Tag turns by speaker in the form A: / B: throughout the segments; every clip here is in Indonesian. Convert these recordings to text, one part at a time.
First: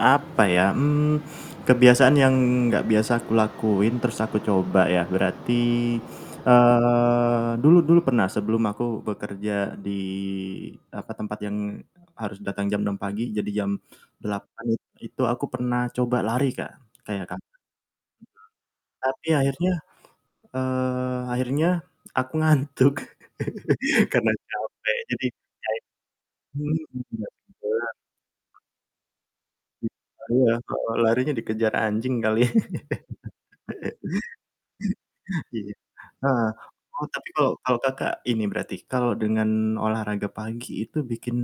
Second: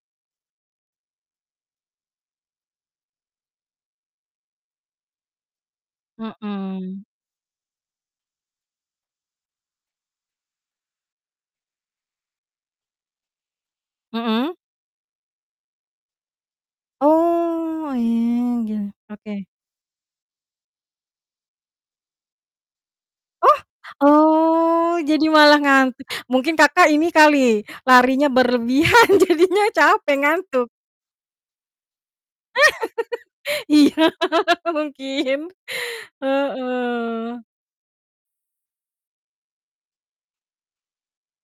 A: Apa ya? Mmm, kebiasaan yang enggak biasa aku lakuin terus aku coba, ya? Berarti,
B: Mhm.
A: eee, dulu dulu pernah sebelum aku bekerja di apa, tempat yang harus datang jam 06:00 pagi, jadi jam
B: Mhm?
A: 08:00 itu aku pernah coba lari Kak, kayak Kakak.
B: Oh, iya, gil
A: [unintelligible] Tapi
B: oke.
A: akhirnya, eee, akhirnya aku ngantuk,
B: Oh!
A: karena capek.
B: Oh, jadi
A: Jadi,
B: malah ngantuk. Mungkin Kakak ini
A: [unintelligible]
B: kali, larinya berlebihan jadinya
A: Iya
B: capek,
A: iya,
B: ngantuk.
A: heeh, larinya dikejar anjing kali.
B: Iya, mungkin.
A: Iya, heeh. Oh, tapi
B: Heeh.
A: kalau kalau Kakak ini berarti, kalau dengan olahraga pagi itu bikin,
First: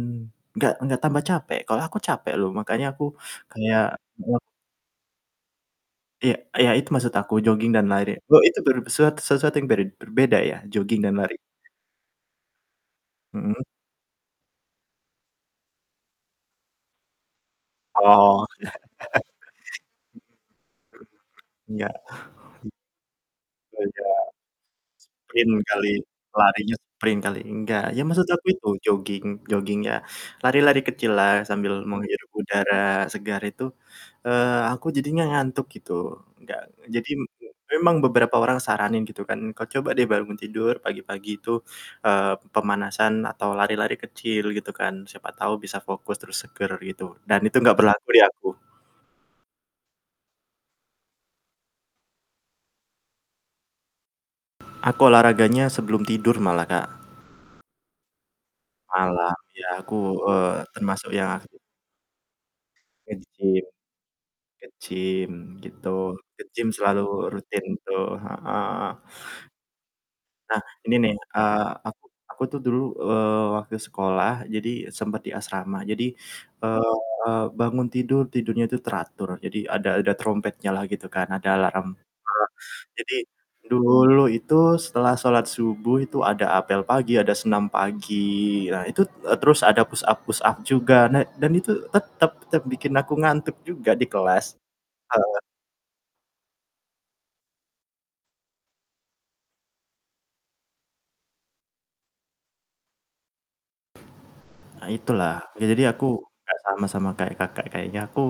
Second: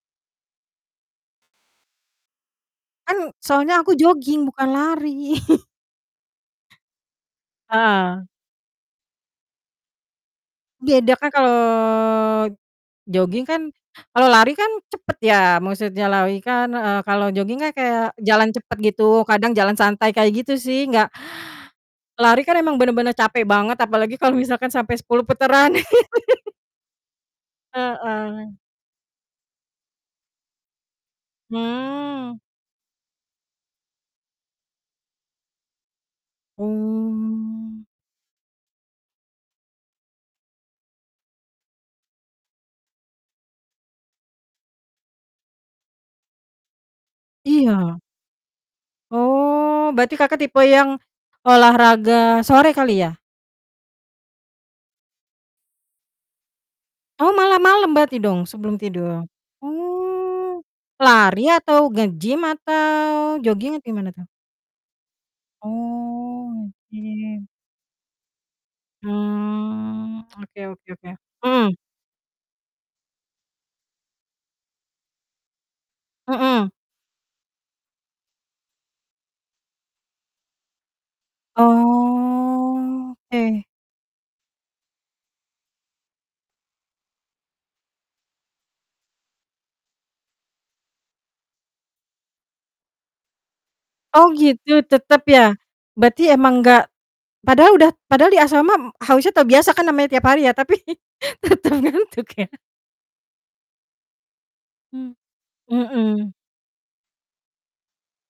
A: enggak enggak tambah capek? Kalau aku capek loh, makanya aku
B: Kan, soalnya
A: kayak
B: aku
A: [unintelligible]
B: jogging, bukan lari.
A: Iya iya, itu maksud aku, joging dan lari.
B: Ah.
A: Oh, itu ber set sesuatu yang berd berbeda ya, jogging
B: Beda
A: dan
B: kan,
A: lari?
B: kalau joging
A: Mhm?
B: kan kalau lari kan cepet ya, maksudnya lari kan, e kalau joging kan, kayak
A: Oh.
B: jalan cepat gitu, kadang jalan santai kayak gitu sih, enggak
A: Mhm. Mhm mhm. Iya.
B: lari kan
A: Iy
B: emang bener-bener capek banget,
A: Beda.
B: apalagi kalau misalkan sampai 10
A: Sprint
B: putaran.
A: kali, larinya sprint kali, enggak? Ya, maksud aku
B: Heeh.
A: itu, jogging joggingnya, lari-lari kecil lah sambil menghirup
B: Hmm.
A: udara segar itu, eee, aku jadinya ngantuk, gitu. Enggak jadi m
B: Oh.
A: memang beberapa orang saranin gitu kan, "Kau coba deh bangun tidur, pagi-pagi itu, eee, pemanasan atau lari-lari kecil," gitu kan, "Siapa tahu bisa fokus, terus seger," gitu, dan itu enggak
B: Iya.
A: berlaku di aku.
B: Oh, berarti Kakak tipe yang olahraga sore kali, ya?
A: Aku olahraganya sebelum tidur, malah Kak.
B: Oh, malam-malam berarti dong, sebelum tidur?
A: Malam iya aku, eee,
B: Oh,
A: termasuk yang
B: lari,
A: aktif
B: atau nge-gym, atau
A: nge-gym
B: joging? Atau, gimana tuh?
A: nge-gym, gitu, nge-gym
B: Oh,
A: selalu
B: nge-gym.
A: rutin tuh, heeh heeh.
B: Hmm,
A: Nah,
B: oke oke
A: ini
B: oke.
A: nih, eee,
B: Mhm.
A: aku aku tuh dulu, eee, waktu sekolah jadi sempet di asrama. Jadi,
B: Mhm.
A: eee, bangun tidur, tidurnya tuh teratur, jadi ada ada terompetnya lah gitu kan, ada alarm. Nah,
B: Oh,
A: jadi
B: oke.
A: dulu itu setelah sholat subuh itu ada apel pagi, ada senam pagi. Nah, itu e terus ada push-up push-up juga, nah dan itu tetep tetep bikin aku ngantuk juga di
B: Oh,
A: kelas.
B: gitu, tetap
A: Heeh.
B: ya? Berarti emang enggak padahal udah padahal di asrama harusnya terbiasa kan, namanya tiap hari ya. Tapi, tetep ngantuk ya?
A: Hah
B: Mmm,
A: itulah, sudah jadi aku,
B: heeh.
A: enggak sama sama kayak Kakak, kayaknya aku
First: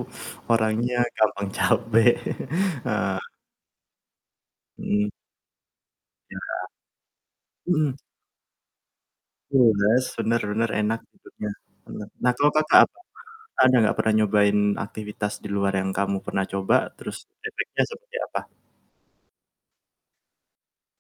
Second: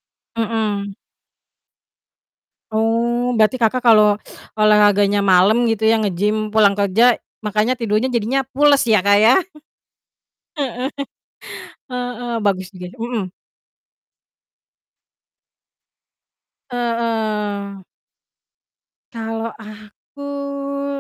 A: orangnya
B: Mhm.
A: gampang capek, heeh.
B: Oh, berarti Kakak kalau
A: Mhm.
B: olahraganya malam gitu ya,
A: Iya.
B: nge-gym pulang kerja, makanya
A: Mhm.
B: tidurnya jadinya pules ya, Kak, ya?
A: Pules, benar benar,
B: Heeh.
A: enak tidurnya, bener. Nah,
B: Heeh,
A: kalau
B: bagus
A: Kakak
B: juga
A: apa?
B: mhm.
A: Ada enggak pernah nyobain aktivitas di luar yang kamu pernah coba, terus
B: Heeh.
A: efeknya seperti apa?
B: Kalau aku